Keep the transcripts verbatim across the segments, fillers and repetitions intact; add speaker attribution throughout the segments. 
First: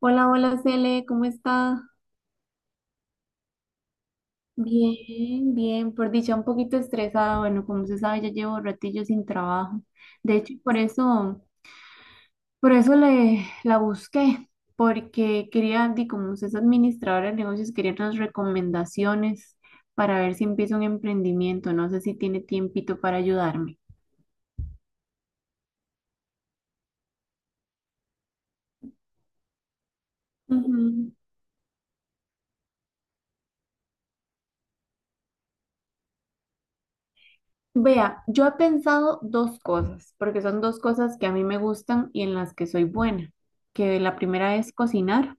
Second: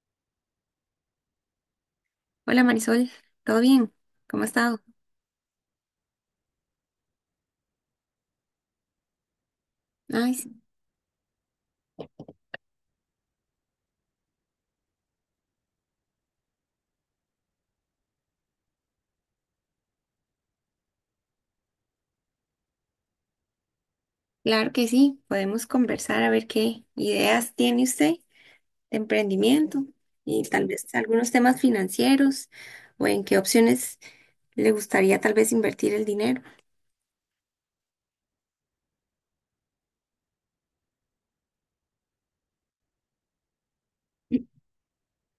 Speaker 1: Hola, hola Cele, ¿cómo está?
Speaker 2: Hola Marisol, ¿todo bien? ¿Cómo ha estado?
Speaker 1: Bien, bien, por dicha un poquito estresada, bueno, como se sabe, ya llevo ratillo sin trabajo.
Speaker 2: Ay,
Speaker 1: De hecho,
Speaker 2: sí,
Speaker 1: por eso, por eso le la busqué, porque quería, di, como usted es administradora de negocios, quería unas recomendaciones para ver si empiezo un emprendimiento. No sé si tiene tiempito para ayudarme.
Speaker 2: claro que sí, podemos conversar a ver qué ideas tiene usted de emprendimiento y tal vez
Speaker 1: Ujú.
Speaker 2: algunos temas financieros o en qué opciones le gustaría tal vez invertir el dinero.
Speaker 1: Vea, yo he pensado dos cosas, porque son dos cosas que a mí me gustan y en las que soy buena, que la primera es cocinar.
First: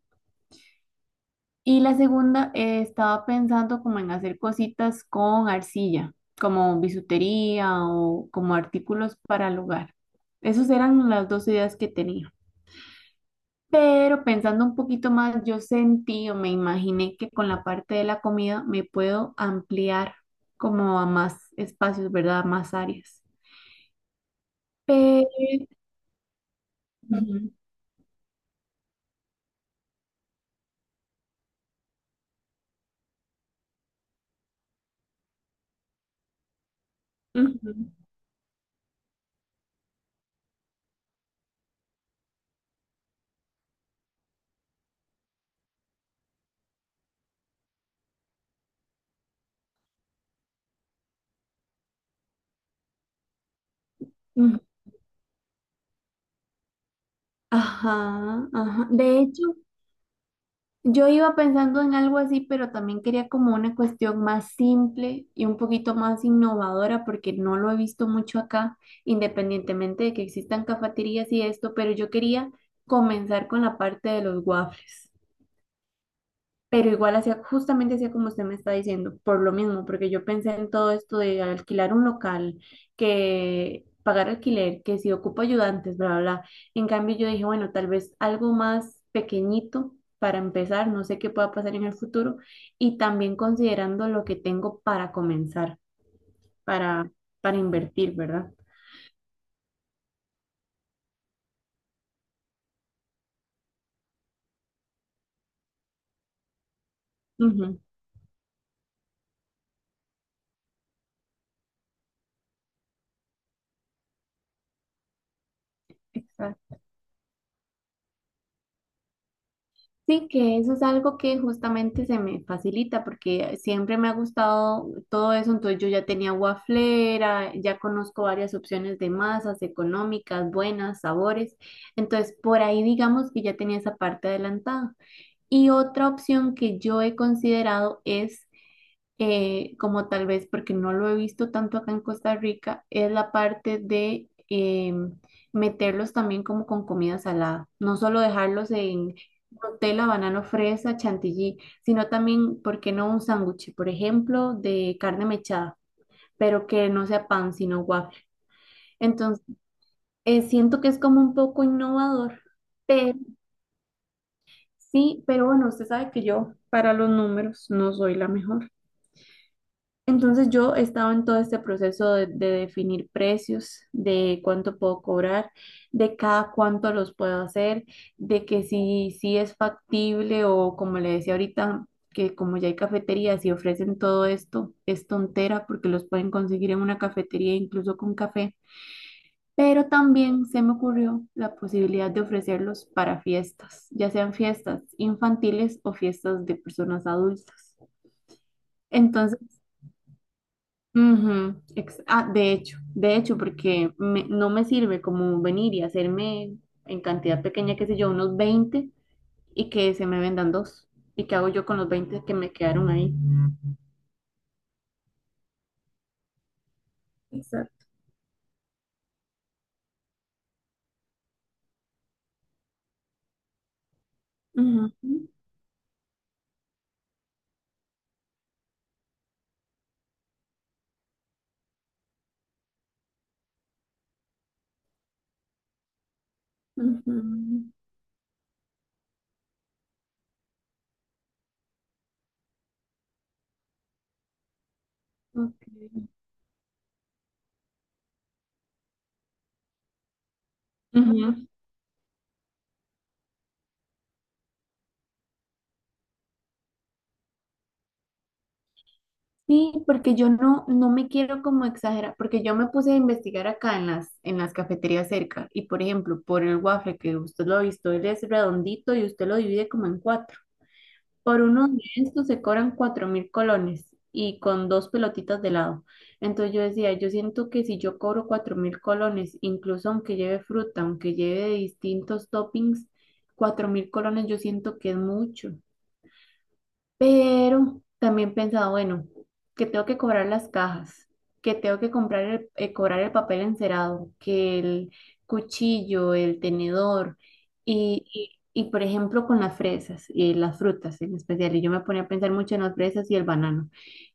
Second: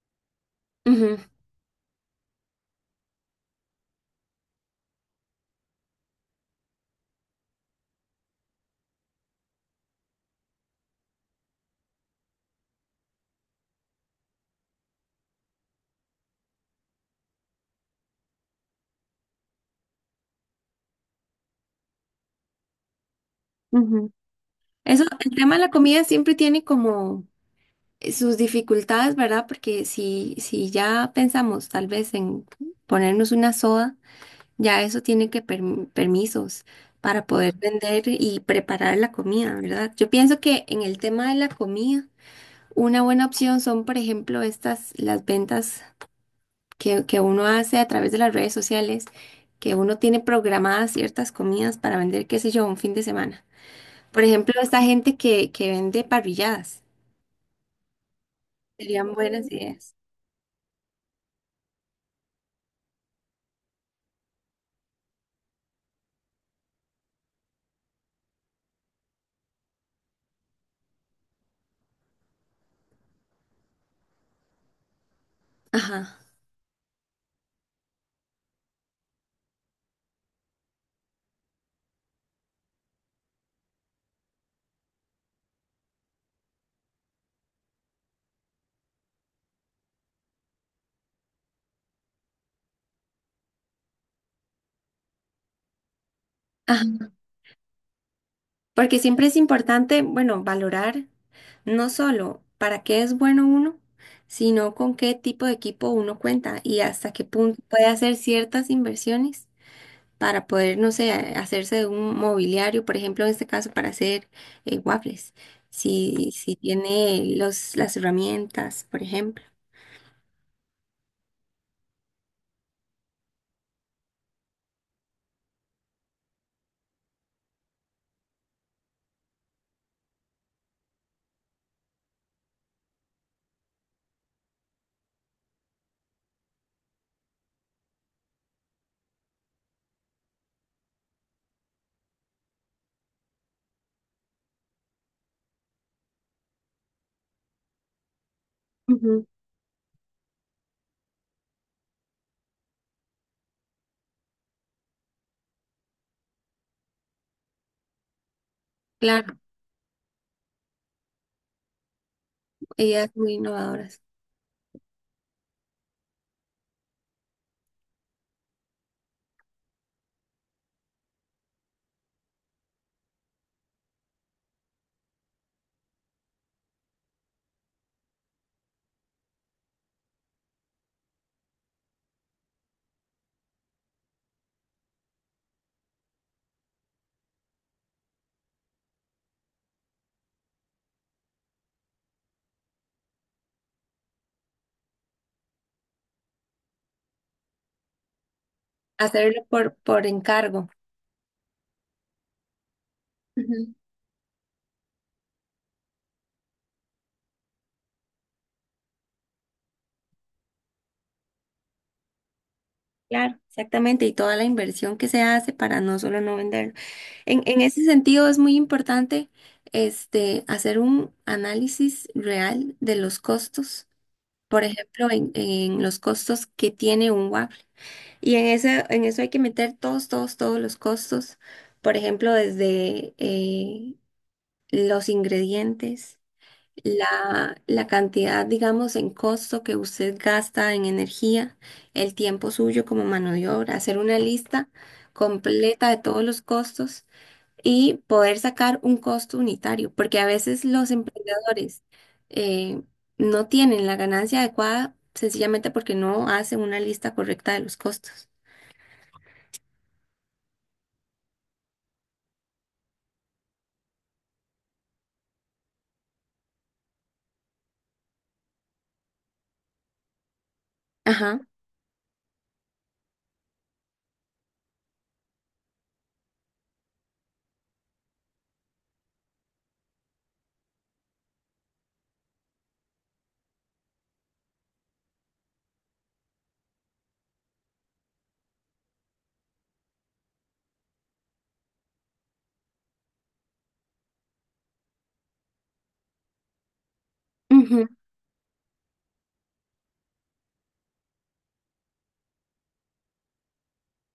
Speaker 2: Ujú,
Speaker 1: Y la segunda, eh, estaba pensando como en hacer cositas con arcilla, como bisutería o como artículos para el hogar. Esas eran las dos ideas que tenía. Pero pensando un poquito más, yo sentí o me imaginé que con la parte de la comida me puedo ampliar como a más espacios, ¿verdad? A más áreas.
Speaker 2: ujú. Eso, el
Speaker 1: Pero,
Speaker 2: tema de la comida siempre tiene como
Speaker 1: ujú.
Speaker 2: eh, sus dificultades, ¿verdad? Porque si, si ya pensamos tal vez en ponernos una soda, ya eso tiene que perm- permisos para poder
Speaker 1: Ujú,
Speaker 2: vender y preparar la comida, ¿verdad? Yo pienso que en el tema de la comida, una buena opción son, por ejemplo, estas, las ventas que, que uno hace a través de las redes sociales, que uno tiene programadas ciertas comidas para vender, qué sé yo, un fin de semana. Por ejemplo,
Speaker 1: ujú.
Speaker 2: esta gente que, que vende parrilladas,
Speaker 1: Ajá, ajá.
Speaker 2: serían
Speaker 1: De
Speaker 2: buenas
Speaker 1: hecho,
Speaker 2: ideas.
Speaker 1: yo iba pensando en algo así, pero también quería como una cuestión más simple y un poquito más innovadora, porque no lo he visto mucho acá, independientemente de que existan cafeterías y esto, pero yo quería comenzar con la parte de los waffles.
Speaker 2: Ajá.
Speaker 1: Pero igual hacía, justamente hacía como usted me está diciendo, por lo mismo, porque yo pensé en todo esto de alquilar un local, que pagar alquiler, que si ocupo ayudantes, bla, bla, bla. En cambio, yo dije, bueno, tal vez algo más pequeñito para empezar, no sé qué pueda pasar en el futuro, y también considerando lo que tengo para comenzar, para,
Speaker 2: Ajá.
Speaker 1: para invertir, ¿verdad?
Speaker 2: Porque siempre es importante, bueno, valorar no solo para qué es bueno uno, sino con qué tipo de equipo uno cuenta y hasta qué punto
Speaker 1: Ujú,
Speaker 2: puede hacer ciertas inversiones para poder, no sé, hacerse de un mobiliario, por ejemplo, en este caso para hacer eh, waffles, si, si
Speaker 1: exacto.
Speaker 2: tiene los, las herramientas, por ejemplo.
Speaker 1: Sí, que eso es algo que justamente se me facilita porque siempre me ha gustado todo eso, entonces yo ya tenía waflera, ya conozco varias opciones de masas económicas, buenas, sabores, entonces por ahí digamos que ya tenía esa parte adelantada. Y otra opción que yo he considerado es eh, como tal vez porque no lo he visto tanto acá en Costa Rica, es la parte de em, meterlos también como con comida salada, no solo dejarlos en
Speaker 2: Ujú.
Speaker 1: Nutella, banano, fresa, chantilly, sino también, ¿por qué no un sándwich, por ejemplo, de carne mechada, pero que no sea pan, sino waffle?
Speaker 2: Claro,
Speaker 1: Entonces, eh, siento que es como un poco innovador,
Speaker 2: ideas
Speaker 1: pero
Speaker 2: muy innovadoras.
Speaker 1: sí, pero bueno, usted sabe que yo para los números no soy la mejor. Entonces yo estaba en todo este proceso de, de definir precios, de cuánto puedo cobrar, de cada cuánto los puedo hacer, de que si, si es factible o como le decía ahorita, que como ya hay cafeterías y ofrecen todo esto, es tontera porque los pueden conseguir en una cafetería incluso con café. Pero también se me ocurrió la posibilidad de ofrecerlos para fiestas, ya sean fiestas infantiles o fiestas de personas adultas.
Speaker 2: Hacerlo
Speaker 1: Entonces,
Speaker 2: por, por encargo.
Speaker 1: ujú, ex- ah, de hecho, de hecho, porque me- no me sirve como venir y hacerme en cantidad pequeña, qué sé yo, unos veinte y que se me vendan dos. ¿Y qué hago yo con los veinte que me quedaron ahí?
Speaker 2: Claro, exactamente, y toda la inversión que se hace para no solo no venderlo. En, en ese
Speaker 1: Exacto.
Speaker 2: sentido es muy importante este, hacer un análisis real de los costos, por
Speaker 1: Ujú,
Speaker 2: ejemplo, en, en los costos que tiene un waffle. Y en ese, en eso hay que meter todos, todos, todos los costos, por ejemplo, desde eh, los ingredientes, la,
Speaker 1: ujú,
Speaker 2: la cantidad, digamos, en costo que usted gasta en energía, el tiempo suyo como mano de obra, hacer una lista
Speaker 1: ok.
Speaker 2: completa de todos los costos y poder sacar un costo unitario, porque a veces los
Speaker 1: Ujú.
Speaker 2: emprendedores eh, no tienen la ganancia adecuada sencillamente porque no hacen una lista correcta de los costos.
Speaker 1: Sí, porque yo no, no me quiero como exagerar, porque yo me puse a investigar acá en las, en las cafeterías cerca y por ejemplo, por el waffle que usted lo ha visto, él es redondito y usted lo divide como en cuatro.
Speaker 2: Ajá.
Speaker 1: Por uno de estos se cobran cuatro mil colones y con dos pelotitas de helado. Entonces yo decía, yo siento que si yo cobro cuatro mil colones, incluso aunque lleve fruta, aunque lleve de distintos toppings, cuatro mil colones yo siento que es mucho. Pero también he pensado bueno, que tengo que cobrar las cajas, que tengo que comprar el, eh, cobrar el papel encerado, que el cuchillo, el tenedor
Speaker 2: Ujú.
Speaker 1: y, y, y, por ejemplo con las fresas y las frutas en especial. Y yo me ponía a pensar mucho en las fresas y el banano,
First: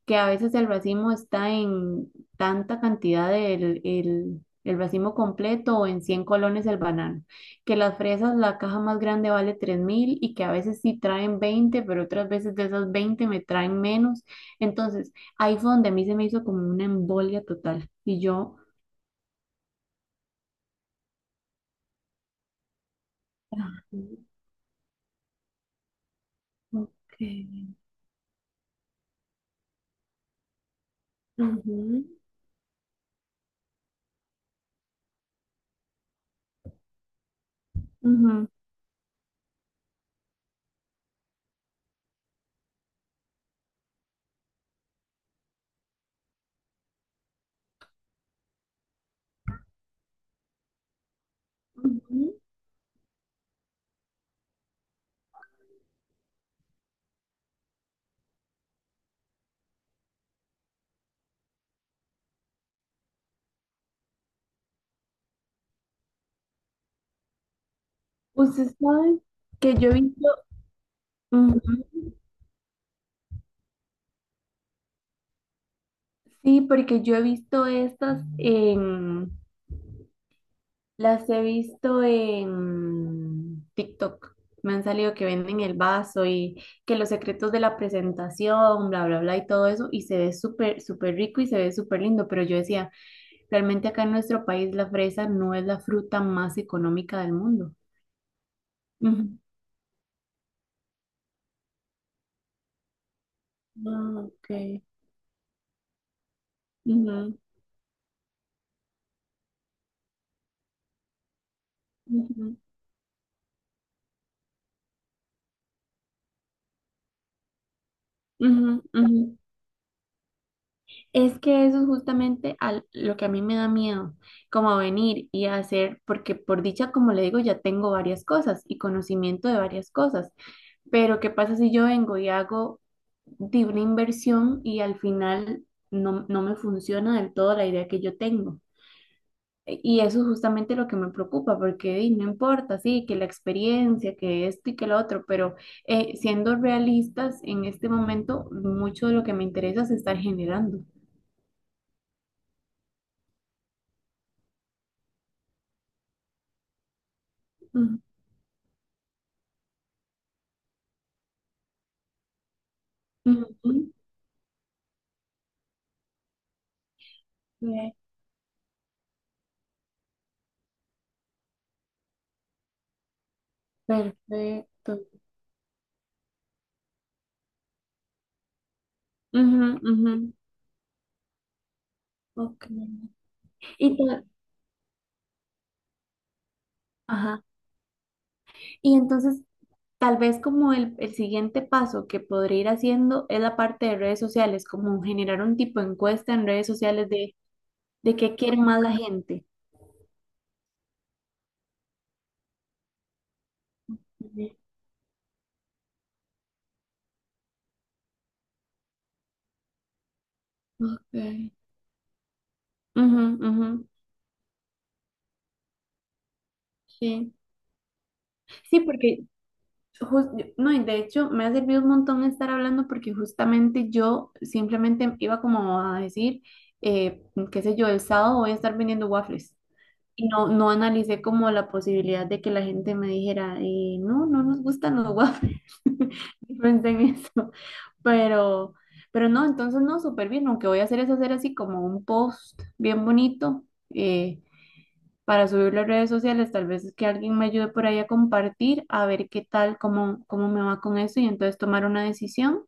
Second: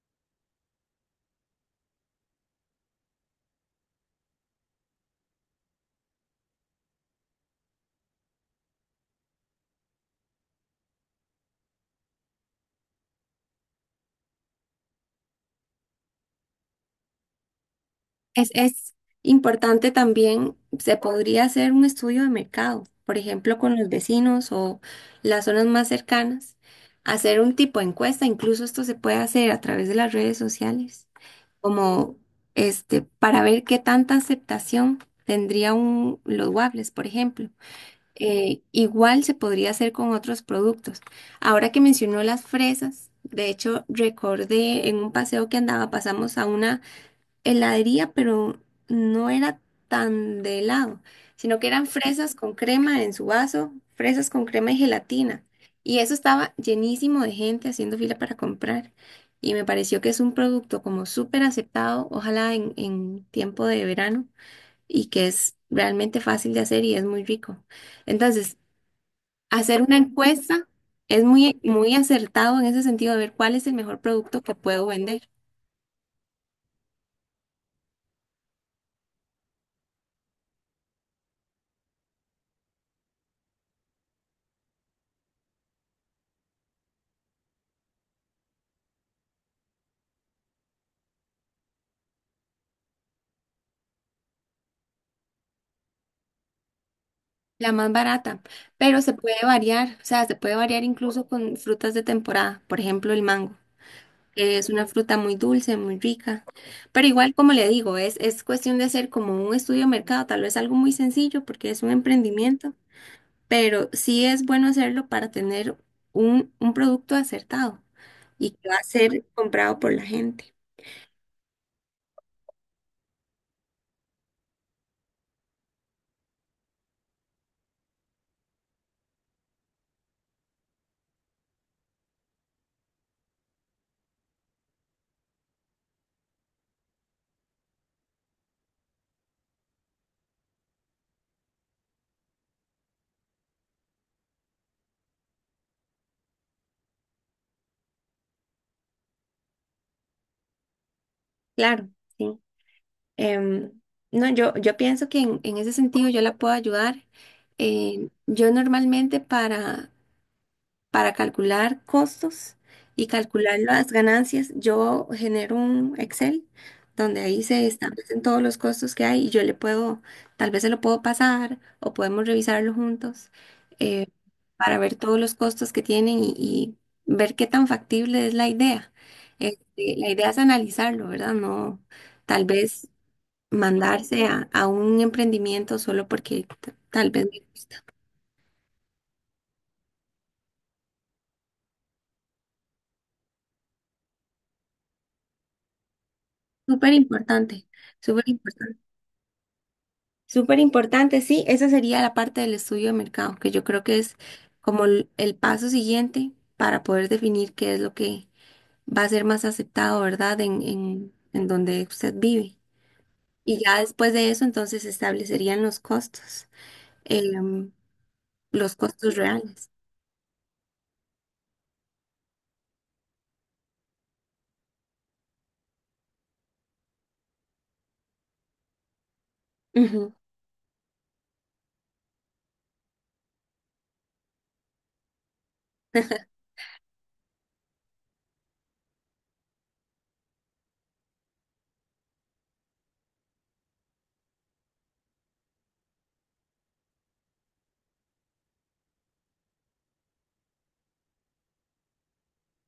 Speaker 1: que a veces el racimo está en tanta cantidad del el, el racimo completo o en cien colones el banano que las fresas, la caja más grande vale tres mil y que a veces sí traen veinte pero otras veces de esas veinte me traen menos. Entonces, ahí fue donde a mí se me hizo como una embolia total. Y
Speaker 2: Es,
Speaker 1: yo,
Speaker 2: es importante también, se podría hacer un estudio de mercado, por ejemplo, con
Speaker 1: ah,
Speaker 2: los vecinos o las zonas más cercanas,
Speaker 1: ok.
Speaker 2: hacer un tipo de encuesta, incluso esto se puede hacer a través de las redes sociales,
Speaker 1: Ujú,
Speaker 2: como este, para ver qué tanta aceptación tendría un, los waffles, por ejemplo.
Speaker 1: ujú.
Speaker 2: Eh, igual se podría hacer con otros productos. Ahora que mencionó las fresas, de hecho, recordé en un paseo que andaba, pasamos a una heladería, pero no era tan de helado, sino que eran fresas
Speaker 1: Ujú.
Speaker 2: con crema en su vaso, fresas con crema y gelatina. Y eso estaba llenísimo de gente haciendo fila para comprar. Y me pareció que es un producto como súper aceptado, ojalá en, en tiempo de verano, y que es realmente fácil de hacer y es muy rico. Entonces,
Speaker 1: Usted sabe que
Speaker 2: hacer
Speaker 1: yo he
Speaker 2: una
Speaker 1: visto,
Speaker 2: encuesta es muy, muy
Speaker 1: ujú,
Speaker 2: acertado en ese sentido de ver cuál es el mejor producto que puedo vender.
Speaker 1: sí, porque yo he visto estas en, las he visto en TikTok. Me han salido que venden el vaso y que los secretos de la presentación, bla, bla, bla y todo eso. Y se ve súper, súper rico y se ve súper lindo. Pero yo decía, realmente acá en nuestro país la fresa no es la fruta más económica del
Speaker 2: La
Speaker 1: mundo.
Speaker 2: más barata, pero se puede
Speaker 1: Ujú.
Speaker 2: variar, o sea, se puede variar incluso con frutas de temporada, por ejemplo, el mango,
Speaker 1: Ah, ok.
Speaker 2: que es una fruta muy dulce, muy rica, pero igual
Speaker 1: Ujú,
Speaker 2: como le digo, es, es cuestión de hacer como un estudio de mercado, tal vez algo muy sencillo porque es un
Speaker 1: ujú,
Speaker 2: emprendimiento, pero sí es bueno hacerlo para tener un, un producto acertado y que va
Speaker 1: ujú,
Speaker 2: a
Speaker 1: ujú.
Speaker 2: ser comprado por la gente.
Speaker 1: Es que eso es justamente al- lo que a mí me da miedo, como a venir y a hacer, porque por dicha, como le digo, ya tengo varias cosas y conocimiento de varias cosas, pero ¿qué pasa si yo vengo y hago de una inversión y al final no, no me funciona del todo la idea que yo tengo? E- Y eso es justamente lo que me preocupa, porque di, no importa, sí, que la experiencia, que esto y que lo otro, pero eh, siendo realistas, en este momento mucho de lo que me interesa es estar generando.
Speaker 2: Claro, sí. Em, no, yo, yo pienso que en, en ese sentido yo la puedo ayudar.
Speaker 1: Ujú.
Speaker 2: Eh, yo normalmente para para calcular costos y calcular
Speaker 1: Ujú.
Speaker 2: las ganancias, yo genero un Excel donde ahí se
Speaker 1: Bien,
Speaker 2: establecen todos los costos que hay y yo le puedo, tal vez se lo puedo pasar o podemos revisarlo juntos eh, para ver
Speaker 1: perfecto.
Speaker 2: todos los costos que tienen y, y ver qué tan factible es la idea.
Speaker 1: Ujú,
Speaker 2: Este, la
Speaker 1: ujú,
Speaker 2: idea es analizarlo, ¿verdad? No, tal
Speaker 1: ok.
Speaker 2: vez
Speaker 1: Y, ta-
Speaker 2: mandarse a, a un emprendimiento solo porque t- tal vez me
Speaker 1: ajá.
Speaker 2: gusta.
Speaker 1: Y entonces, tal vez como el, el siguiente paso que podría ir haciendo es la parte de redes sociales, como generar un tipo de encuesta en redes
Speaker 2: Súper
Speaker 1: sociales de,
Speaker 2: importante.
Speaker 1: de
Speaker 2: Súper
Speaker 1: qué quiere
Speaker 2: importante.
Speaker 1: más la gente.
Speaker 2: Súper importante, sí, esa sería la parte del estudio de mercado, que yo creo que es
Speaker 1: Ujú.
Speaker 2: como el, el paso siguiente para poder definir qué es lo que va a ser más aceptado, ¿verdad? En, en, en
Speaker 1: Ok.
Speaker 2: donde usted vive.
Speaker 1: Ujú,
Speaker 2: Y
Speaker 1: ujú,
Speaker 2: ya después de eso, entonces se establecerían los costos,
Speaker 1: sí.
Speaker 2: em, los
Speaker 1: Sí,
Speaker 2: costos
Speaker 1: porque
Speaker 2: reales.
Speaker 1: jus- no, y de hecho me ha servido un montón estar hablando porque justamente yo simplemente iba como a decir, eh, qué sé yo, el sábado voy a estar vendiendo waffles.
Speaker 2: Ujú.
Speaker 1: Y no, no analicé como la posibilidad de que la gente me dijera, eh, no, no nos gustan los waffles. Yo pensé en eso. Pero, pero no, entonces no, súper bien. Lo que voy a hacer es hacer así como un post bien bonito eh, para subirlo a redes sociales. Tal vez es que alguien me ayude por ahí a compartir, a ver qué tal, cómo, cómo me va con eso y entonces tomar una decisión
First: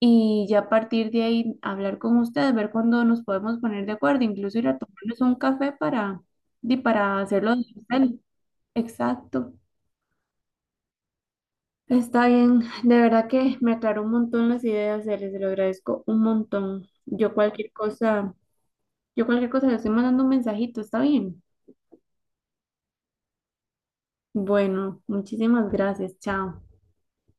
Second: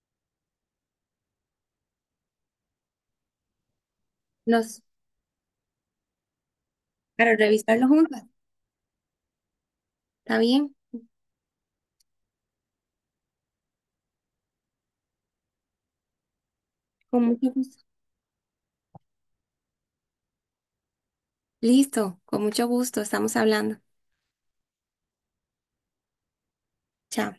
Speaker 1: y ya a partir de ahí hablar con ustedes, ver cuándo nos podemos poner de acuerdo, incluso ir a
Speaker 2: Nos,
Speaker 1: tomarnos un café para, di, para
Speaker 2: para
Speaker 1: hacerlo
Speaker 2: revisarlo
Speaker 1: digital.
Speaker 2: juntas,
Speaker 1: Exacto.
Speaker 2: ¿está bien?
Speaker 1: Está bien, de verdad que me aclaró un montón las ideas, se les lo agradezco un montón.
Speaker 2: Con
Speaker 1: Yo
Speaker 2: mucho
Speaker 1: cualquier
Speaker 2: gusto.
Speaker 1: cosa, yo cualquier cosa les estoy mandando un mensajito, ¿está bien?
Speaker 2: Listo, con mucho gusto, estamos hablando.
Speaker 1: Bueno, muchísimas gracias, chao.
Speaker 2: Chao.